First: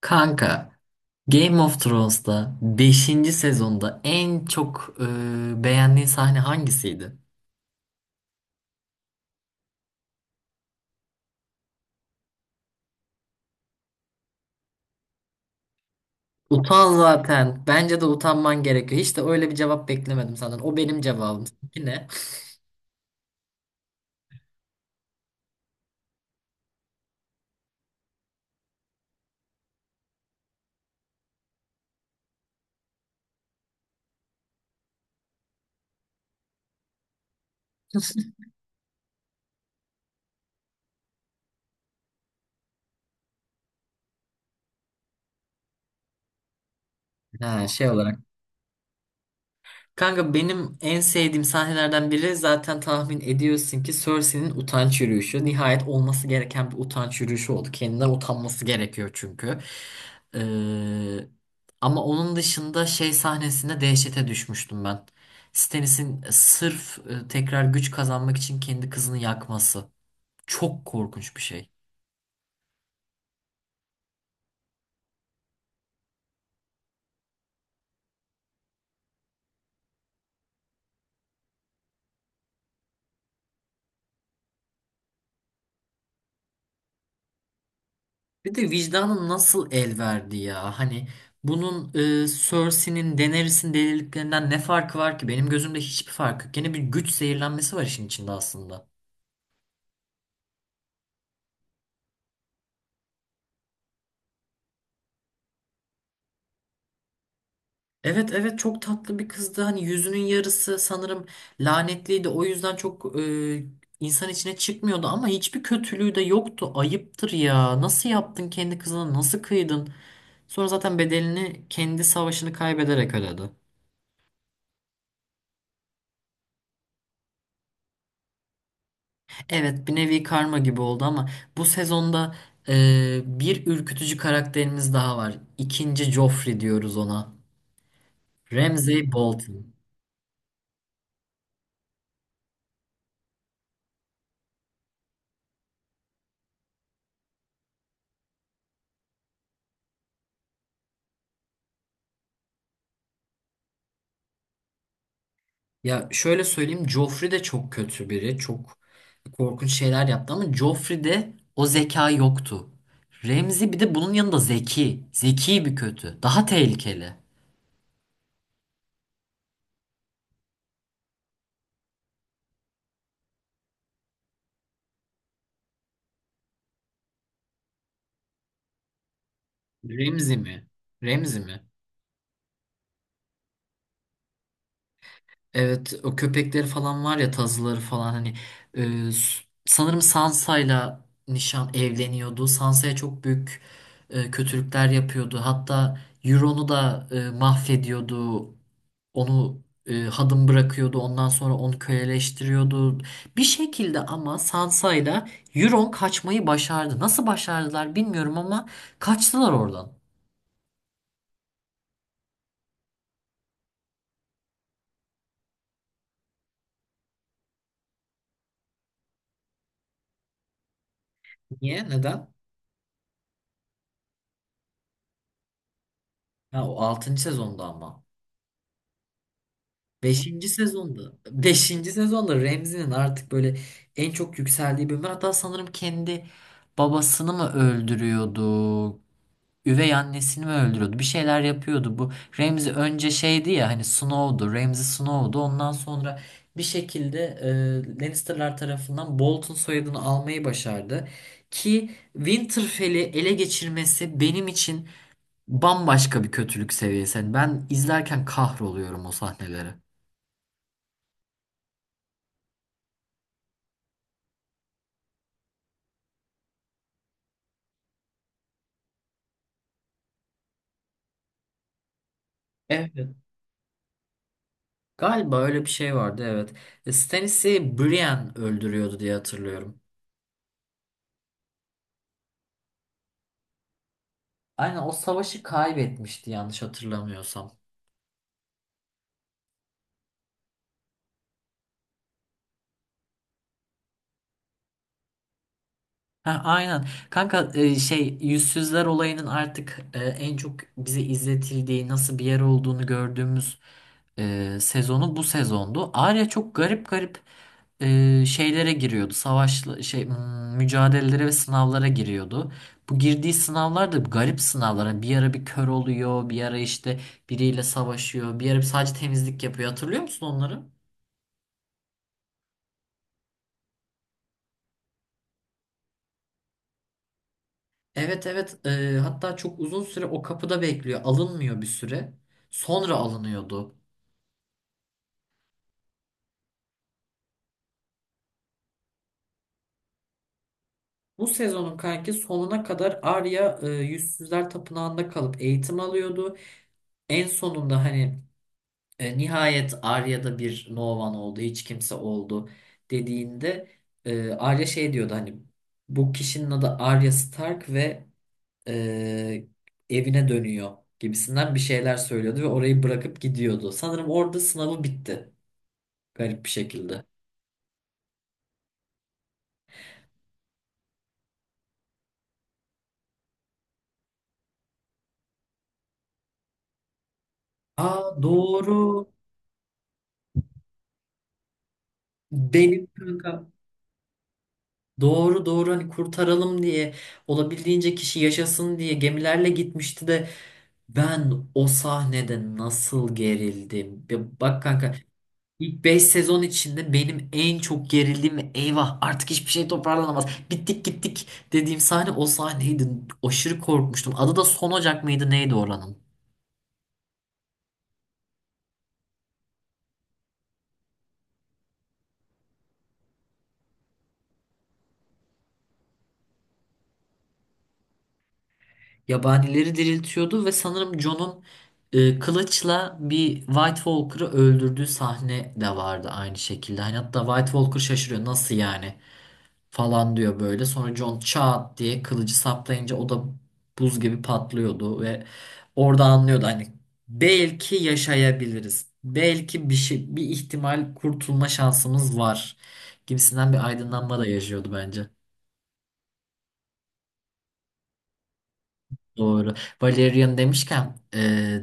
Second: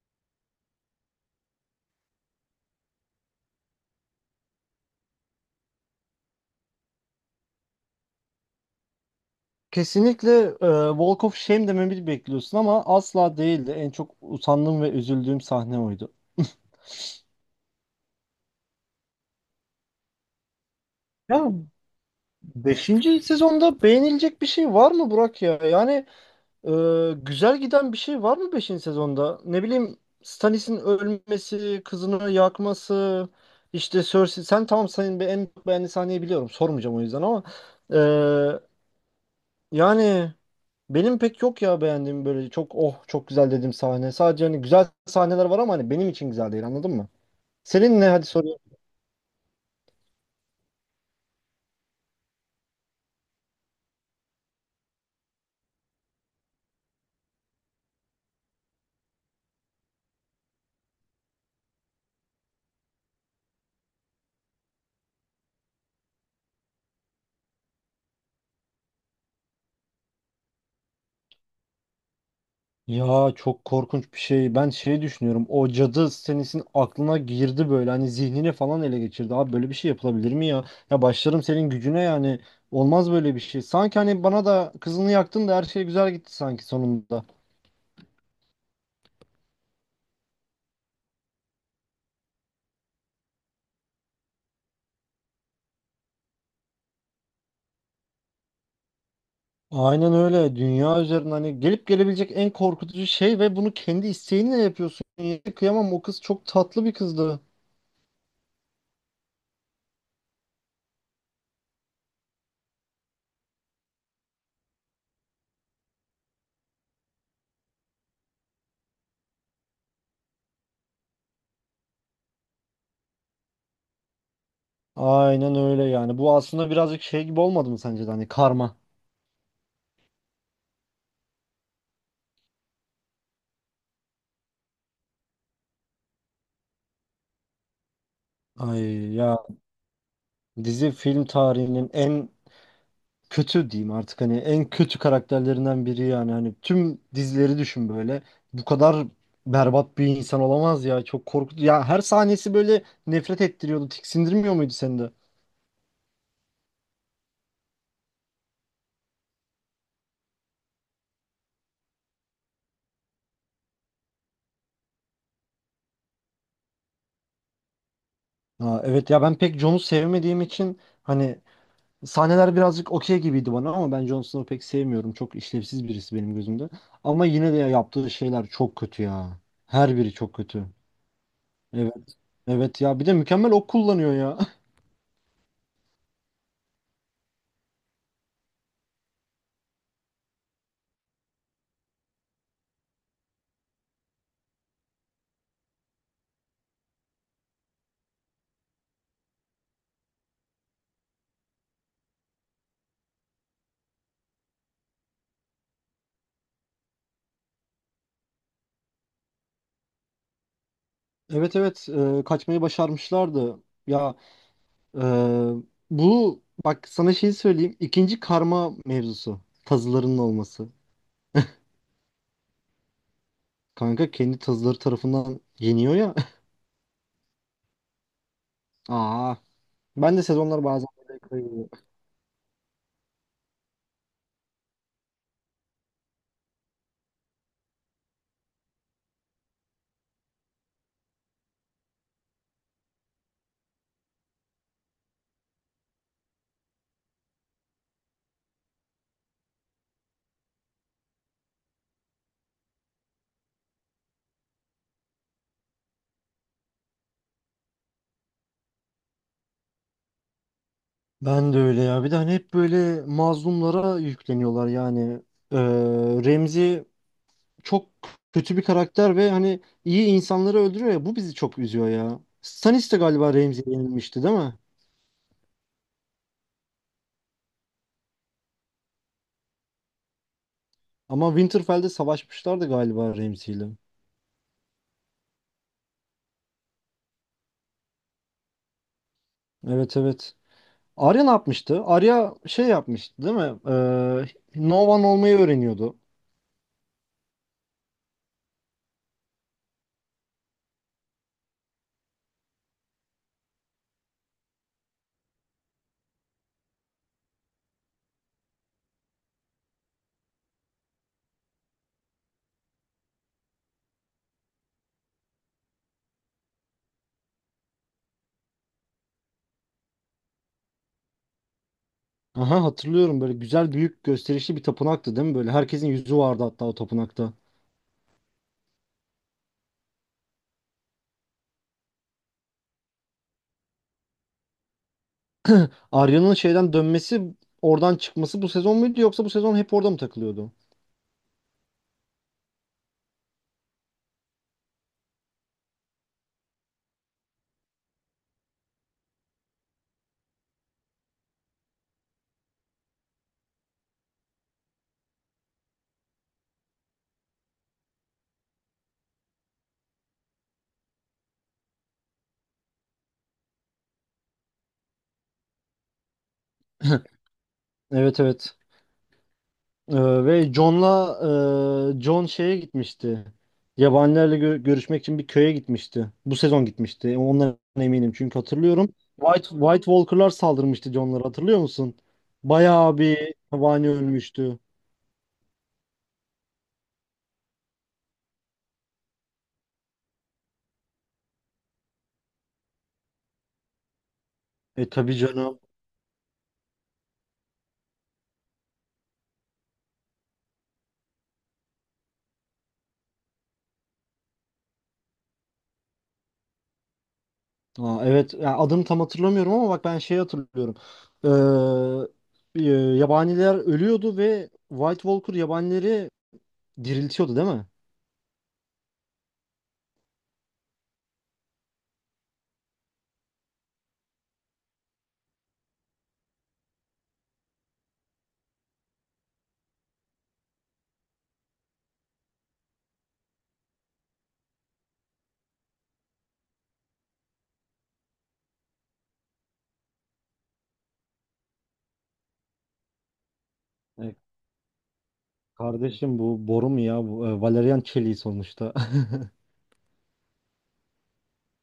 Kanka, Game of Thrones'ta beşinci sezonda en çok beğendiğin sahne hangisiydi? Kesinlikle Walk of Shame dememi bekliyorsun ama asla değildi. En çok utandığım ve üzüldüğüm sahne oydu. Utan zaten. Bence de utanman gerekiyor. Hiç de öyle bir cevap beklemedim senden. O benim Ya cevabım. Seninki ne? beşinci sezonda beğenilecek bir şey var mı Burak ya? E, Güzel giden bir şey var mı beşinci sezonda? Ne bileyim Stannis'in ölmesi, kızını yakması, işte Cersei. Sen tamam senin en beğendiğin sahneyi biliyorum. Sormayacağım o yüzden ama e, yani benim pek yok ya beğendiğim böyle çok oh çok güzel dediğim sahne. Sadece hani güzel sahneler var ama hani benim için güzel değil anladın mı? Ha, şey Senin ne, olarak hadi sorayım. Kanka benim en sevdiğim sahnelerden biri zaten tahmin ediyorsun ki Cersei'nin utanç yürüyüşü. Nihayet olması gereken bir utanç yürüyüşü oldu. Kendinden utanması gerekiyor çünkü. Ee, Ama onun dışında şey sahnesinde dehşete düşmüştüm ben. Stannis'in sırf tekrar güç kazanmak için kendi kızını yakması. Çok korkunç bir şey. Ya çok korkunç bir şey. Ben şey düşünüyorum. O cadı senesin aklına girdi böyle. Hani zihnini falan ele geçirdi. Abi böyle bir şey yapılabilir mi ya? Ya başlarım senin gücüne yani. Olmaz böyle bir şey. Sanki hani bana da kızını yaktın da her şey güzel gitti sanki sonunda. Bir de vicdanın nasıl el verdi ya? Hani bunun Cersei'nin Daenerys'in deliliklerinden ne farkı var ki? Benim gözümde hiçbir farkı yok. Gene bir güç zehirlenmesi var işin içinde aslında. Aynen öyle. Dünya üzerinde hani gelip gelebilecek en korkutucu şey ve bunu kendi isteğinle yapıyorsun. Yani kıyamam, o kız çok tatlı bir kızdı. Evet evet, çok tatlı bir kızdı. Hani yüzünün yarısı sanırım lanetliydi. O yüzden çok insan içine çıkmıyordu ama hiçbir kötülüğü de yoktu. Ayıptır ya. Nasıl yaptın kendi kızına? Nasıl kıydın? Sonra zaten bedelini kendi savaşını kaybederek ödedi. Aynen öyle yani. Bu aslında birazcık şey gibi olmadı mı sence de, hani karma. Evet, bir nevi karma gibi oldu ama bu sezonda bir ürkütücü karakterimiz daha var. İkinci Joffrey diyoruz ona. Ramsay Ay ya, Bolton. dizi film tarihinin en kötü diyeyim artık, hani en kötü karakterlerinden biri yani. Hani tüm dizileri düşün böyle. Bu kadar berbat bir insan olamaz ya. Çok korkutucu. Ya her sahnesi böyle nefret ettiriyordu. Tiksindirmiyor muydu seni de? Ya şöyle söyleyeyim, Joffrey de çok kötü biri. Çok korkunç şeyler yaptı ama Joffrey'de o zeka yoktu. Ramsay bir de bunun yanında zeki. Zeki bir kötü. Daha tehlikeli. Ha, evet ya, ben pek Jones'u sevmediğim için hani sahneler birazcık okey gibiydi bana, ama ben Jon Snow'u pek sevmiyorum. Çok işlevsiz birisi benim gözümde. Ama yine de ya, yaptığı şeyler çok kötü ya. Her biri çok Remzi mi? kötü. Remzi mi? Evet. Evet ya, bir de mükemmel ok kullanıyor ya. Evet, o köpekleri falan var ya, tazıları falan, hani sanırım Sansa'yla nişan evleniyordu. Sansa'ya çok büyük kötülükler yapıyordu. Hatta Euron'u da mahvediyordu. Onu hadım bırakıyordu. Ondan sonra onu köleleştiriyordu. Bir şekilde ama Sansa'yla Euron kaçmayı başardı. Nasıl başardılar bilmiyorum ama kaçtılar oradan. Evet, evet, kaçmayı başarmışlardı. Ya e, Bu bak, sana şeyi söyleyeyim. İkinci karma mevzusu. Tazılarının olması. Niye? Neden? Kanka kendi tazıları tarafından yeniyor ya. Ha, o altıncı sezonda ama. Aa, ben de Beşinci sezonlar bazen sezonda, böyle kayıyor. beşinci sezonda Remzi'nin artık böyle en çok yükseldiği bölüm. Hatta sanırım kendi babasını mı öldürüyordu, üvey annesini mi öldürüyordu, bir şeyler yapıyordu. Bu Ramsey önce şeydi ya, hani Snow'du, Ramsey Snow'du. Ondan sonra bir şekilde Lannister'lar tarafından Bolton soyadını almayı başardı. Ki Winterfell'i ele geçirmesi benim için bambaşka bir kötülük seviyesi. Yani ben izlerken kahroluyorum o sahneleri. Ben de öyle ya. Bir de hani hep böyle mazlumlara yükleniyorlar yani. Ee, Remzi çok kötü bir karakter ve hani iyi insanları öldürüyor ya. Bu bizi çok üzüyor ya. Stannis Evet. de galiba Remzi'ye yenilmişti değil mi? Galiba öyle bir şey vardı, evet. E, Stannis'i Brienne öldürüyordu diye hatırlıyorum. Ama Winterfell'de savaşmışlardı galiba Remzi'yle. Aynen, o savaşı kaybetmişti yanlış hatırlamıyorsam. Evet, evet. Arya ne yapmıştı? Arya şey yapmıştı değil mi? Novan olmayı öğreniyordu. Ha, aynen. Kanka şey, yüzsüzler olayının artık en çok bize izletildiği nasıl bir yer olduğunu gördüğümüz sezonu bu sezondu. Arya çok garip garip şeylere giriyordu. Savaş şey, hmm, mücadelelere ve sınavlara giriyordu. Bu girdiği sınavlar da garip sınavlar. Hani bir ara bir kör oluyor, bir ara işte biriyle savaşıyor, bir ara sadece temizlik yapıyor. Hatırlıyor musun onları? Aha, hatırlıyorum, böyle güzel büyük gösterişli bir tapınaktı değil mi? Böyle herkesin yüzü vardı hatta o tapınakta. Evet evet, hatta çok uzun süre o kapıda bekliyor. Alınmıyor bir süre. Sonra alınıyordu. Arya'nın şeyden dönmesi, oradan çıkması bu sezon muydu, yoksa bu sezon hep orada mı takılıyordu? Bu sezonun kanki sonuna kadar Arya Yüzsüzler Tapınağı'nda kalıp eğitim alıyordu. En sonunda hani nihayet Arya'da bir No One oldu, hiç kimse oldu dediğinde Arya şey diyordu, hani bu kişinin adı Arya Stark ve e, evine dönüyor gibisinden bir şeyler söylüyordu ve orayı bırakıp gidiyordu. Sanırım orada sınavı bitti. Garip bir şekilde. Evet, evet. Ve John'la John şeye gitmişti. Yabanilerle görüşmek için bir köye gitmişti. Bu sezon gitmişti. E, Ondan eminim Aa, çünkü hatırlıyorum. doğru. White Walker'lar saldırmıştı John'lara, hatırlıyor musun? Benim Bayağı bir kanka. yabani ölmüştü. Doğru doğru, hani kurtaralım diye olabildiğince kişi yaşasın diye gemilerle gitmişti de ben o sahnede nasıl gerildim. Ya bak E kanka, tabii canım. ilk 5 sezon içinde benim en çok gerildiğim ve eyvah artık hiçbir şey toparlanamaz. Bittik gittik dediğim sahne o sahneydi. Aşırı korkmuştum. Adı da Son Ocak mıydı neydi oranın? Aa, evet ya, adını tam hatırlamıyorum ama bak ben şeyi hatırlıyorum. Ee, e, Yabaniler ölüyordu ve White Walker yabanileri diriltiyordu değil mi? Yabanileri diriltiyordu ve sanırım Jon'un kılıçla bir White Walker'ı öldürdüğü sahne de vardı aynı şekilde. Hani hatta White Walker şaşırıyor, nasıl yani falan diyor böyle. Sonra Jon çat diye kılıcı saplayınca o da buz gibi patlıyordu ve orada anlıyordu, hani belki yaşayabiliriz. Belki bir şey, bir ihtimal kurtulma şansımız var gibisinden bir E, aydınlanma da yaşıyordu bence. Kardeşim bu boru mu ya? Bu, Valerian çeliği sonuçta. Doğru. Valerian demişken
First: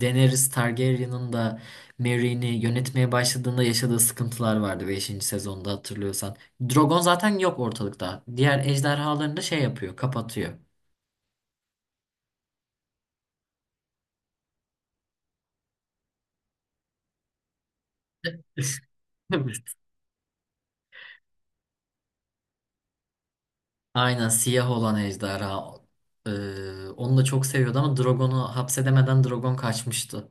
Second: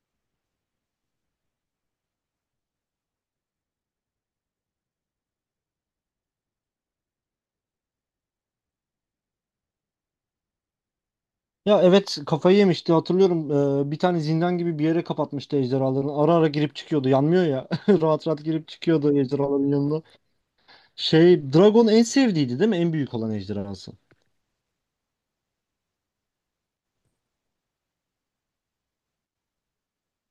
Daenerys Targaryen'ın da Merry'ni yönetmeye başladığında yaşadığı sıkıntılar vardı beşinci sezonda hatırlıyorsan. Drogon zaten yok ortalıkta. Diğer ejderhalarını da şey yapıyor, kapatıyor. Ya evet, kafayı yemişti hatırlıyorum. Bir tane zindan gibi bir yere kapatmıştı ejderhalarını. Ara ara girip çıkıyordu. Yanmıyor ya. Rahat rahat girip çıkıyordu ejderhaların Evet. yanına. Şey Dragon en sevdiğiydi değil mi? En büyük olan ejderhası. Aynen, siyah olan ejderha. E, Onu da çok seviyordu ama Drogon'u hapsedemeden Drogon kaçmıştı.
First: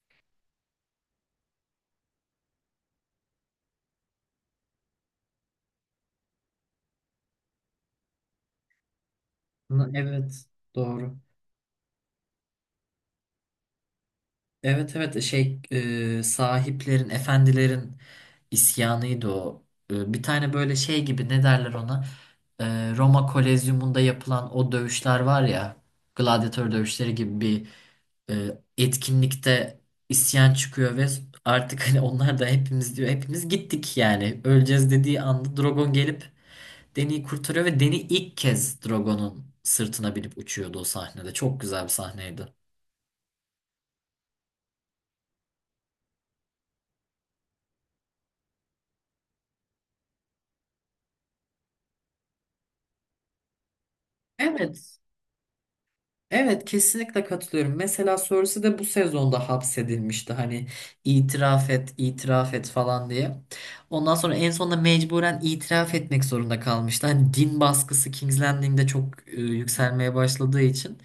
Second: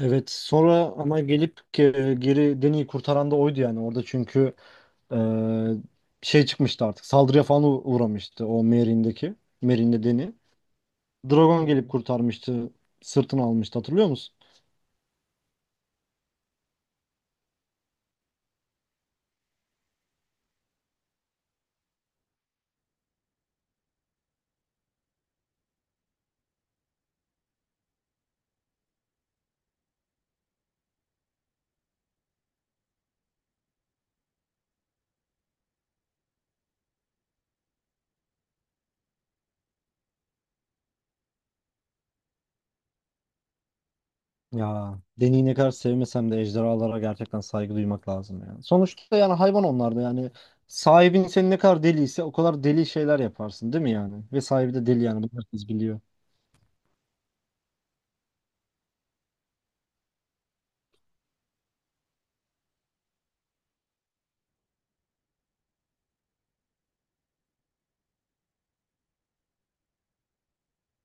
Evet, sonra ama gelip geri Deni'yi kurtaran da oydu yani orada. Çünkü e, şey çıkmıştı, artık saldırıya falan uğramıştı o Ama Merin'de Deni. evet, doğru. Dragon gelip kurtarmıştı, sırtını almıştı, hatırlıyor musun? Evet evet, sahiplerin, efendilerin isyanıydı o. E, bir tane böyle şey gibi, ne derler ona? E, Roma Kolezyumunda yapılan o dövüşler var ya, gladyatör dövüşleri gibi bir e, etkinlikte isyan çıkıyor ve artık hani onlar da hepimiz diyor, hepimiz gittik yani. Öleceğiz dediği anda Drogon gelip Deni'yi kurtarıyor ve Deni ilk kez Drogon'un sırtına binip uçuyordu o sahnede. Çok güzel bir sahneydi. Ya Deni'yi ne kadar sevmesem de ejderhalara gerçekten saygı duymak lazım yani. Sonuçta yani hayvan onlar da yani, sahibin seni ne kadar deliyse o kadar deli şeyler yaparsın değil mi yani? Ve sahibi de Evet. deli yani, bunu herkes biliyor. Evet, kesinlikle katılıyorum. Mesela Cersei de bu sezonda hapsedilmişti. Hani itiraf et, itiraf et falan diye. Ondan sonra en sonunda mecburen itiraf etmek zorunda kalmıştı. Hani din baskısı King's Landing'de çok yükselmeye başladığı için.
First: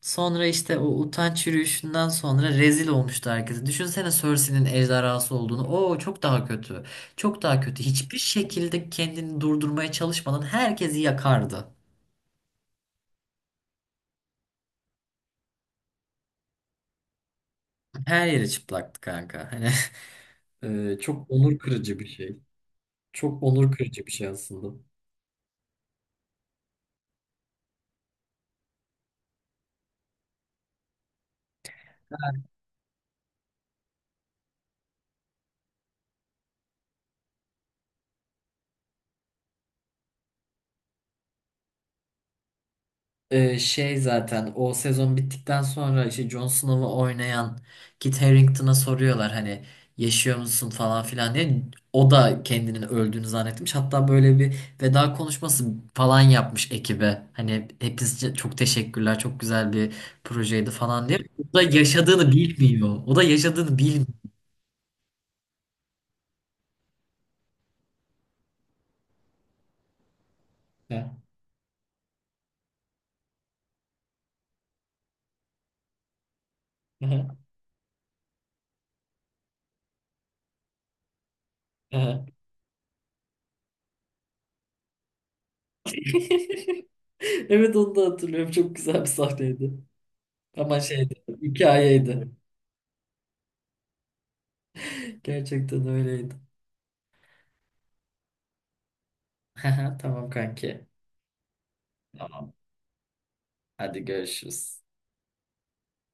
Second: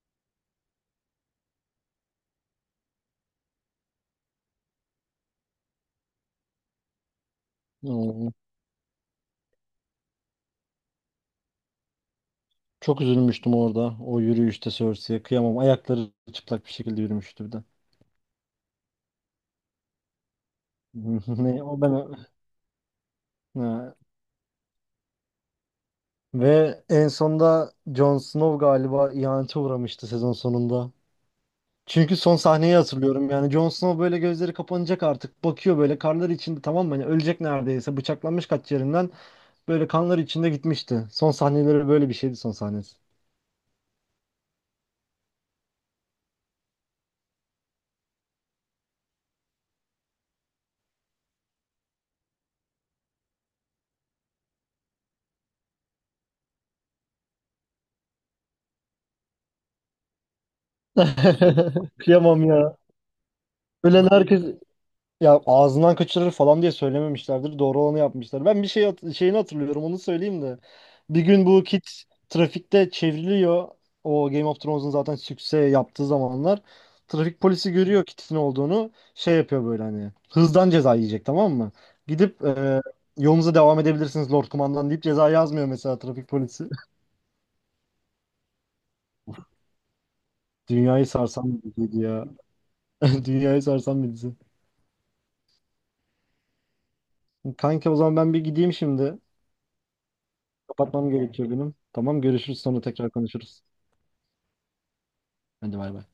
Sonra işte o utanç yürüyüşünden sonra rezil olmuştu herkese. Düşünsene Cersei'nin ejderhası olduğunu. Oo, çok daha kötü. Çok daha kötü. Hiçbir şekilde kendini durdurmaya çalışmadan herkesi yakardı. Çok üzülmüştüm orada. O yürüyüşte Cersei'ye kıyamam. Ayakları çıplak bir şekilde yürümüştü bir de. Her yeri çıplaktı kanka. Hani çok onur Ne o ben. kırıcı bir şey. Çok onur Ha. kırıcı bir şey aslında. Ve en sonda Jon Snow galiba ihanete uğramıştı sezon sonunda. Çünkü son sahneyi hatırlıyorum. Yani Jon Snow böyle, gözleri kapanacak artık. Bakıyor böyle karlar içinde, tamam mı? Hani ölecek neredeyse. Bıçaklanmış kaç yerinden. Böyle kanlar içinde gitmişti. Son sahneleri böyle bir şeydi, son sahnesi. Şey, zaten o sezon bittikten sonra işte Jon Snow'u oynayan Kit Harington'a soruyorlar, hani yaşıyor musun falan filan diye. O da kendinin öldüğünü zannetmiş. Hatta böyle bir veda konuşması falan yapmış ekibe. Hani hepinize çok teşekkürler, çok güzel bir projeydi falan diye. O da yaşadığını Kıyamam ya. bilmiyor. O da yaşadığını bilmiyor. Ölen herkes. Ya ağzından kaçırır falan diye söylememişlerdir. Doğru olanı yapmışlar. Ben bir şey şeyini hatırlıyorum. Onu söyleyeyim de. Bir gün bu Kit trafikte çevriliyor. O Game of Thrones'un zaten sükse yaptığı zamanlar. Trafik polisi görüyor Kit'in olduğunu. Şey yapıyor böyle hani. Hızdan ceza yiyecek, tamam mı? Gidip yolunuza devam edebilirsiniz Lord Kumandan deyip ceza yazmıyor mesela trafik polisi. Evet, onu da hatırlıyorum. Çok güzel bir sahneydi. Ama Dünyayı şeydi, sarsan bir diziydi hikayeydi. ya. Dünyayı sarsan bir dizi. Gerçekten öyleydi. Kanka o zaman ben bir gideyim şimdi. Tamam kanki. Kapatmam gerekiyor benim. Tamam, Tamam. görüşürüz, sonra tekrar konuşuruz. Hadi görüşürüz. Hadi bay bay.